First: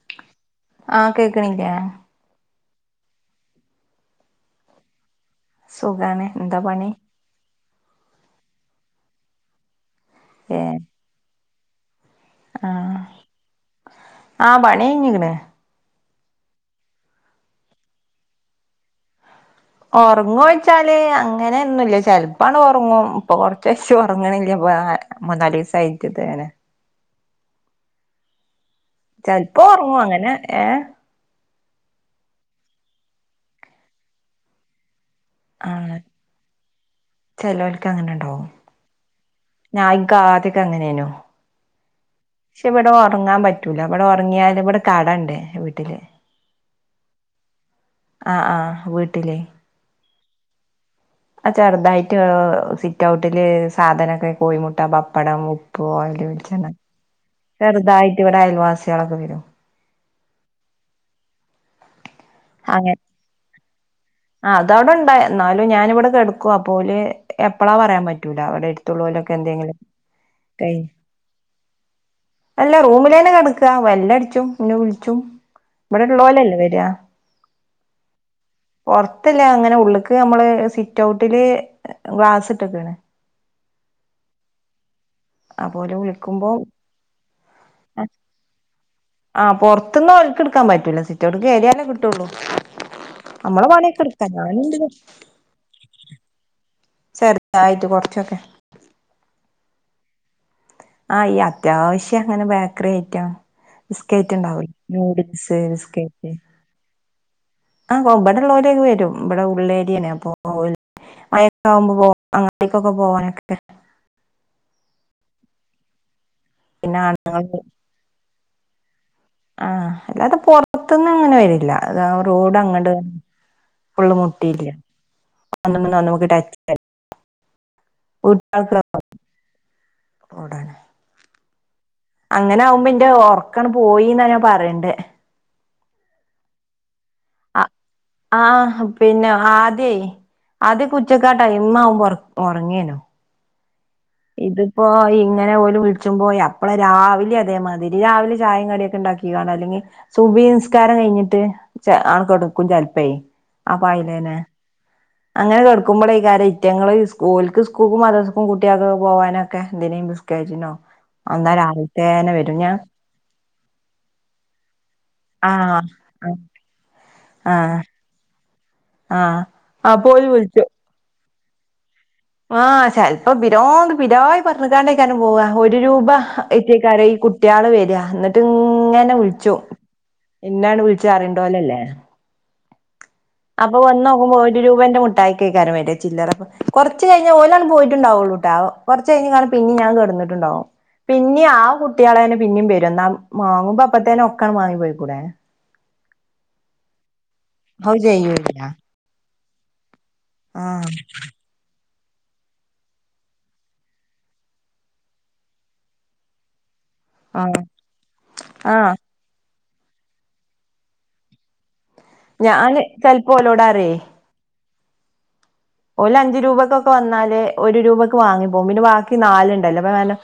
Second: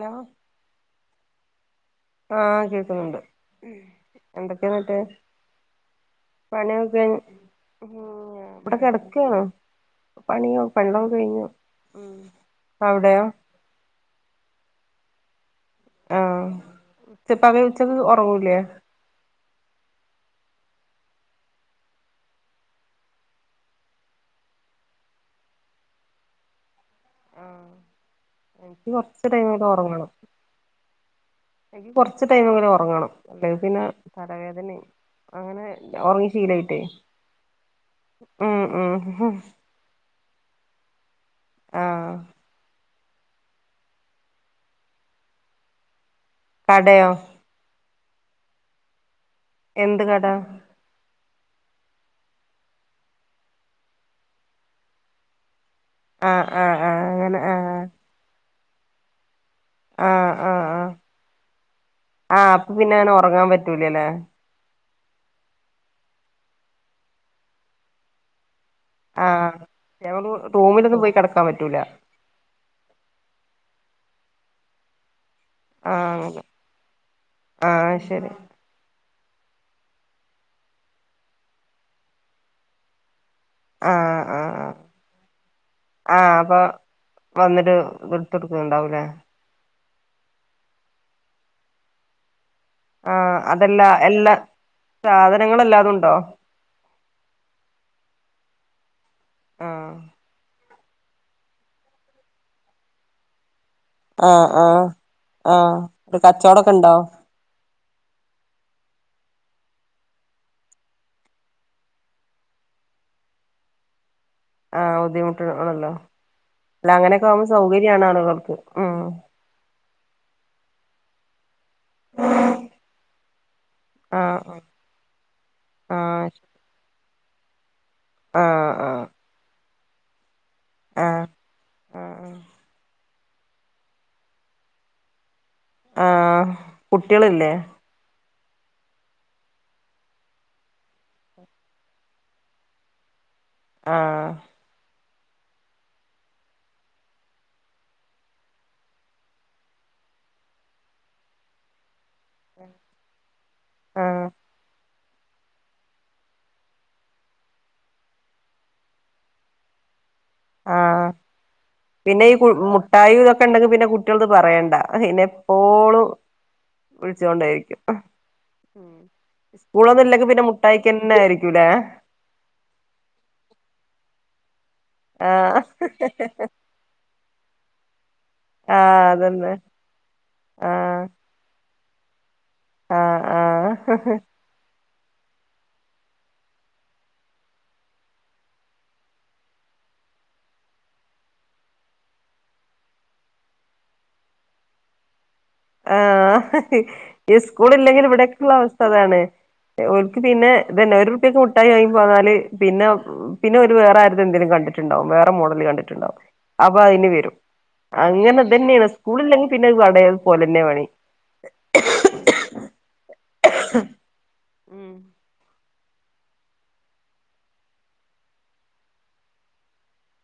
Hello കേൾക്ക്ണില്ലാ ആഹ് കേൾക്കുന്നുണ്ട്, എന്തൊക്കെയന്നിട്ട്. സുഖാണ്. എന്താ പണി ഉം ഇവിടെ കിടക്കണോ? പണിയോ ഏഹ് [unintelligible] കഴിഞ്ഞോ ഹ്മ്മ് ഇപ്പൊവിടെയാ ണികഴിഞ്ഞിക്ക്ണ് ആഹ ഉച്ചപ്പവി ഉച്ചക്ക് ഒറങ്ങൂല്ലേ? ഒറങ്ങോച്ചാല് അങ്ങനെന്നുല്ല. ചെലപ്പാണ്ട് ഒറങ്ങും. ഇപ്പൊ കൊറച്ചച്ചും ഒറങ്ങണങ്കില്, മുന്നാലിസായിട്ട് ഇതാണ്. ആഹ് എനിക്ക് കുറച്ച് ചെലപ്പോ ടൈമെങ്കിലും ഒറങ്ങും ഉറങ്ങണം അങ്ങനെ, ഏഹ് എനിക്ക് കൊറച്ച് ടൈമെങ്കിലും ഉറങ്ങണം. അല്ലെകിൽ പിന്നെ തലവേദനെ അങ്ങനെ ആണ് ഒറങ്ങി ശീലയ്ട്ടേ, ഹ്മ്മ് ഇഹ് ഞ, ഇന്ക്കാധ്യെക്കെ അങ്ങനെനു ആഹ് [inaudible] ശെ ഇവടെ ഒ ഒറങ്ങാൻ പറ്റൂല. ഇവിടെ ഒറങ്ങിയാലും ഇവിടെ കടണ്ട് വീട്ടില് കടയോ? ആ ആഹ് വീട്ടില്. എന്ത് കട അ ചെറുതായിട്ട് സിറ്റ് ഔട്ടില് സാധനൊക്കെ കോഴിമുട്ട വപ്പടം ഉ ഓയല് ആഹ് വെളിച്ചെണ്ണ ആഹ് ആഹ് അങ്ങനെ ആഹ് ചെർതായിട്ട് ഇവടെ അയൽവാസ ഇച്ചിയാളൊക്കെ വരും ആ ആ ആ ആ അപ്പൊ പിന്നെ അങ്ങനെ ഒറങ്ങാൻ പറ്റൂലല്ലേ അവടൊണ്ടാ ന്നാലും ഞാനിവെടെ കെടക്കുവാ അപ്പോ ഓല് എപ്പളാ പറയാൻ പറ്റൂല ഓല് മറ്റുളോലൊക്കെ ആഹ് എന്തെങ്കിലും ഞമ്മള് കൈ റൂമിലൊന്നും പോയി കിടക്കാൻ പറ്റൂല അല്ലാ റൂമില് ന്നെ കെടക് ല്ല വെല്ലടിച്ചും ന്നെവിളിച്ചും വ്ടെ ള്ളോലല്ലേ വെരാ ആ ശരി പൊറത്തില്ല അങ്ങനെ ഉള്ള്ക്ക് മ്മള് സിറ്റൗട്ടില് ഗ്ലാസ് ഇട്ട്ക്ക്ണ് ആ ആ അപ്പോ ഓല് ആ വിളിക്കുമ്പോ അപ്പൊ വന്നിട്ട് എടുത്ത് കൊടുക്കുന്നുണ്ടാവൂലേ ആ പൊർത്ത്ന്ന് ഓൽക്കെടുക്കാൻ പറ്റൂല്ല സിറ്റോട്ട്ക്ക്യറിയാലേ കിട്ടുള്ളൂ ആ നമ്മളെ അതല്ലാ പണിയൊക്കെ എടുക്കാ എല്ലാ ഞാനുണ്ട് സാധനങ്ങളല്ലാതുണ്ടോ ചെർതായിട്ട് കൊറച്ചൊക്കെ ആ ആ ഈ അത്യാവശ്യം ഇങ്ങനെ ബേക്കറി ഐറ്റം ആ ബിസ്ക്കറ്റ് ആ ഉണ്ടാവൂലേ ആ നൂഡിൽസ് ഒരു കച്ചോടൊക്കെ ഉണ്ടോ ആ ഇബടെള്ളോരൊക്കെവരും ഇ ബടെഉള്ളേര്യാണ് അപ്പം ഓൽക്ക് [unintelligible] അങ്ങാട്ടേക്കൊക്കെ പോവാനൊക്കെ ആ ബുദ്ധിമുട്ട് ആണല്ലോ അല്ല പിന്നെ അങ്ങനൊക്കെ ആകുമ്പോ സൗകര്യാണ് ആളുകൾക്ക് ഉം ആ അല്ലാതെ പൊറത്ത്ന്ന് അങ്ങനെ വരില്ല അതാ റോഡ് അങ്ങ്ട് ഫുള്ള് ആഹ് മുട്ടിയില്ല ആഹ് [unintelligible] ആഹ് ആഹ് [unintelligible] ഒടനെ ആഹ് ആഹ് അങ്ങനെ ആകുമ്പോന് എന്റെ ഒറക്കണ് പോയിന്നാ ഞാൻ പറയണ്ടേ ആ കുട്ട്യള്ല്ലേ ആഹ് പിന്നെ ആദ്യേ ആദ്യക്കെ ഉച്ചക്കാ ടൈമാവുമ്പോ ഒറങ്ങൃനു ആഹ് ഇതിപ്പോ ഐ ഇങ്ങനെ ഓല് വിളിച്ചും ബോയ് അപ്പളെ രാവിലെ അതേമാതിരി രാവിലെ ചായേം കടിയൊക്കെ ഇണ്ടാക്കിതാണ് അല്ലെങ്കിൽ സുബഹി നിസ്കാരം കഴിഞ്ഞിട്ട് ആണ് ക്കെട്ക്കും ചിലപ്പേ ആഹ് ആപ്പായിനേനെ അങ്ങനെ കെടക്കുമ്പളയ്ക്കാരം ഇറ്റങ്ങള് സ് ഓൽക്ക് സ്കൂൾക്കും മദ്രസക്കും കുട്ട്യാക്കൊക്കെ പോവാനൊക്കെ എന്തിനെ- രിനൊ ആഹ് അന്നാരം [unintelligible] വരും ഞാ ണ്ടെങ്കി പിന്നെ കുട്ടിയോൾത് പറയണ്ട അതെന്നെ ആഹ് എപ്പോളും വിളിച്ചോണ്ടേരിക്കും ആഹ് ആഹ് സ്കൂളൊന്നും അപ്പൊ ഓല് ഇല്ലെങ്കിപിന്നെ വിളിച്ചു മുട്ടായിക്കന്നെ ആരിക്കും. [unintelligible] ആഹ് ചെൽപ്പം ബിരാന്ത് ബിരായ് പറ- കണ്ടക്കാനും പോവാ ആഹ് ഒരു രൂപ ഏറ്റിക്കാരോ ഈ കുട്ട്യാള് വര- [unintelligible] ആഹ് അതന്നെ ആഹ് [unintelligible] ആഹ് ആഹ് അപ്പൊ വന്ന് നോക്കുമ്പൊ ഒരു രൂപേന്റെ മുട്ട- ട്ടയ്ക്കയ്ക്കാരം വര ചില്ലറ കുറ- കുറച്ച് കഴിഞ്ഞ ഓലങ്ങട്ട് പോയിട്ടുണ്ടാവുള്ളൂട്ടാ കുറച്ചഴിഞ്ഞ കാണ പിന്നെ ഞാൻ കിടന്നട്ടുണ്ടാവും പിന്നെ ആ കുട്ട്യാളന്നെ പിന്നേം വരും എന്നാ വാങ്ങുമ്പോ അപ്പത്തേന്നെ ഒക്കണ് വാങ്ങി പോയ്ക്കൂടെ ആഹ് ഇസ്കൂൾ അത് ഇല്ലെങ്കിൽ ഇവിടെക്കുള്ള ചെയ്യൂല്ല അവസ്ഥ അതാണ് ഓൽക്ക് പിന്നെ ആഹ് ഇതന്നെ ഒരു റുപ്പിക്ക് മുട്ടായി വാങ്ങി- പറഞ്ഞാല് പിന്നെ പിന്നെ ഓല് വേറെ ആര്ടെ എന്തേലും കണ്ടിട്ടുണ്ടാവും വേറെ മോഡല് കണ്ടിട്ടുണ്ടാവും പിന്നെ അയ്ന് വരും ആഹ് അങ്ങനെതന്നെയാണ് ആഹ് സ്കൂളങ്കി പിന്നെ ഒരു വടയും പോലെന്നെയപണി ഞാന് ചെല പോലോടാറേ ഉം ഓല് അഞ്ചുരൂപക്കൊക്കെ വന്നാല് ഒരു രൂപക്ക് വാങ്ങിപ്പോം പിന്നെ ബാക്കി നാലുണ്ടല്ലോ അപ്പ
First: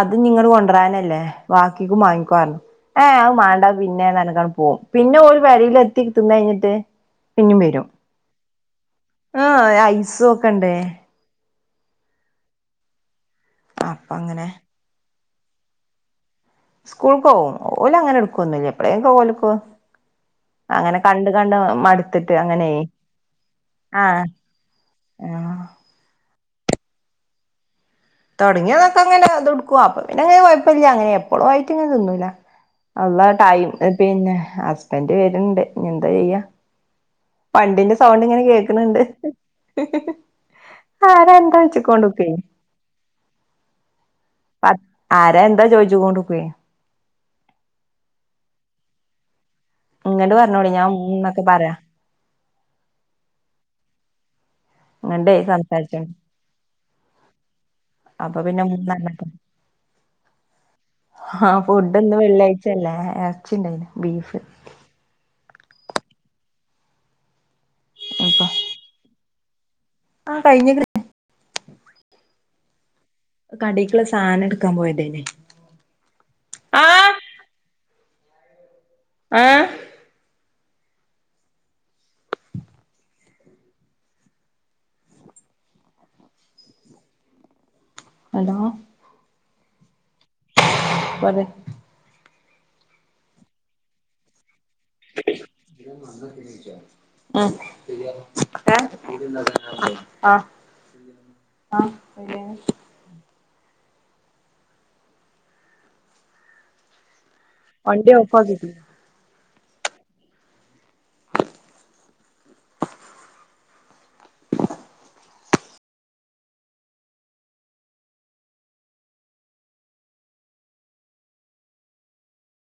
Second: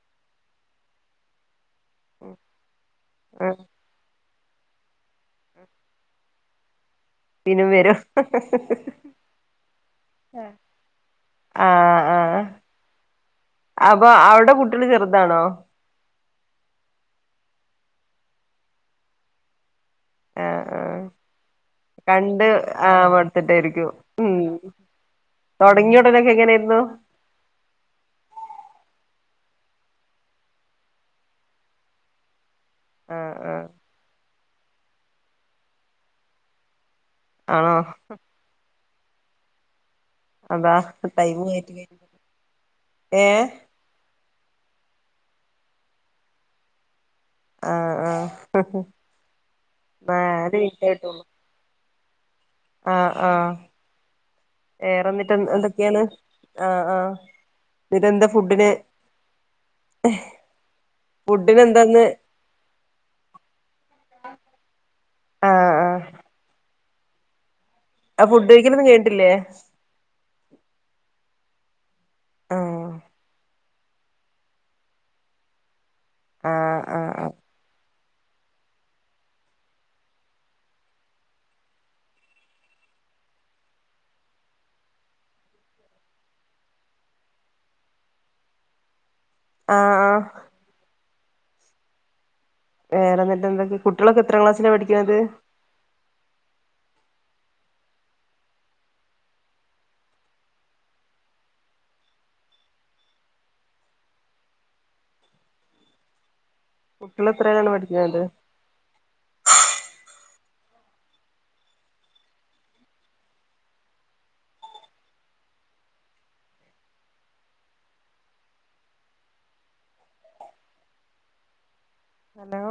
അതിനിങ്ങട്ട് കൊണ്ടിരാനല്ലേ ബാക്കിക്കും വാങ്ങിക്കോ പർഞ്ഞ് ഏ അത് ആ മാണ്ട പിന്നേ നർഞ്ങ്ങാണ്ട് പോം പിന്നെ ഓല് പെരീലെത്തി തിന്നയ്ഞ്ഞിട്ട് പിന്നിം വരും പൈസ ഒക്കണ്ടേ ആ ആ അപ്പ അപ്പൊ അങ്ങനെ അവിടെ കൂട്ട്യോള് ചെറുത- ർതാണോ സ്കൂൾക്ക് പോകും ഓലങ്ങനെ എടുക്കൊന്നില്ല എപ്പളെങ്കിലും ഓൽക്കും ആ ആ മടുത്തിട്ട് കണ്ട് അങ്ങനെ ആ മടുത്തിട്ടായിരിക്കും ആഹ് ഉം ആഹ് തുടങ്ങിയ ഉടനൊക്കെ എങ്ങനെ നു തുടങ്ങിയ നൊക്ക അങ്ങനെ അത്ടുക്കും അപ്പൊ പിന്നെ അങ്ങനെ കൊഴപ്പല്ല അങ്ങനെ എപ്പളും ആയിട്ട് ഇങ്ങെ തിന്നൂല അല്ലാ ആഹ് ആഹ് ടൈം പിന്നെ ഹസ്ബൻഡ് വരുണ്ട് എന്താ ചെയ്യാ ആണോ പണ്ടിന്റെ സൗണ്ട് ഇങ്ങനെ കേൾക്കണണ്ട് [unintelligible] അതാ ആരാ തൈമ എന്താ ആയിട്ട വെച്ചക്കോണ്ട്ക്കേ ഏ ആരാ എന്താ ചോയിച്ച് കൊണ്ട് നിക്കേ ആ ആ ഇങ്ങോട്ട് പറഞ്ഞോടി ഞാൻ ഉം ഇന്നൊക്കെ പറയാ ആ ആ അങ്ങട്ട സംസാരിച്ച ആഹ് എന്നിട്ട് എന്താ അപ്പൊ പിന്നെ ഫുഡിന് മൂന്ന ആ ഫുഡിന് ഫുഡ് എന്താന്ന് ഒന്നും വെള്ളിയാഴ്ചല്ലേ ഇറച്ചിണ്ടായി ബീഫ് ആഹ് ആഹ് ആ അപ്പൊ ഫുഡ് കഴിക്കുന്നോരൊന്നും കേട്ടില്ലേ ആ കഴിഞ്ഞേക്കണ് ആ കടേക്കുള്ള സാധനം എടുക്കാൻ പോയതേനേ ആ ആ ആ ആ ഹലോ ആ ആ പറ വേറെന്തിട്ട എന്തൊക്കെ കുട്ടികളൊക്കെ എത്രാം ക്ലാസി [unintelligible] ഉം ഏ ആ ഉം വണ്ടി ഓഫ് ആക്കീട്ടില്ല ഹലോ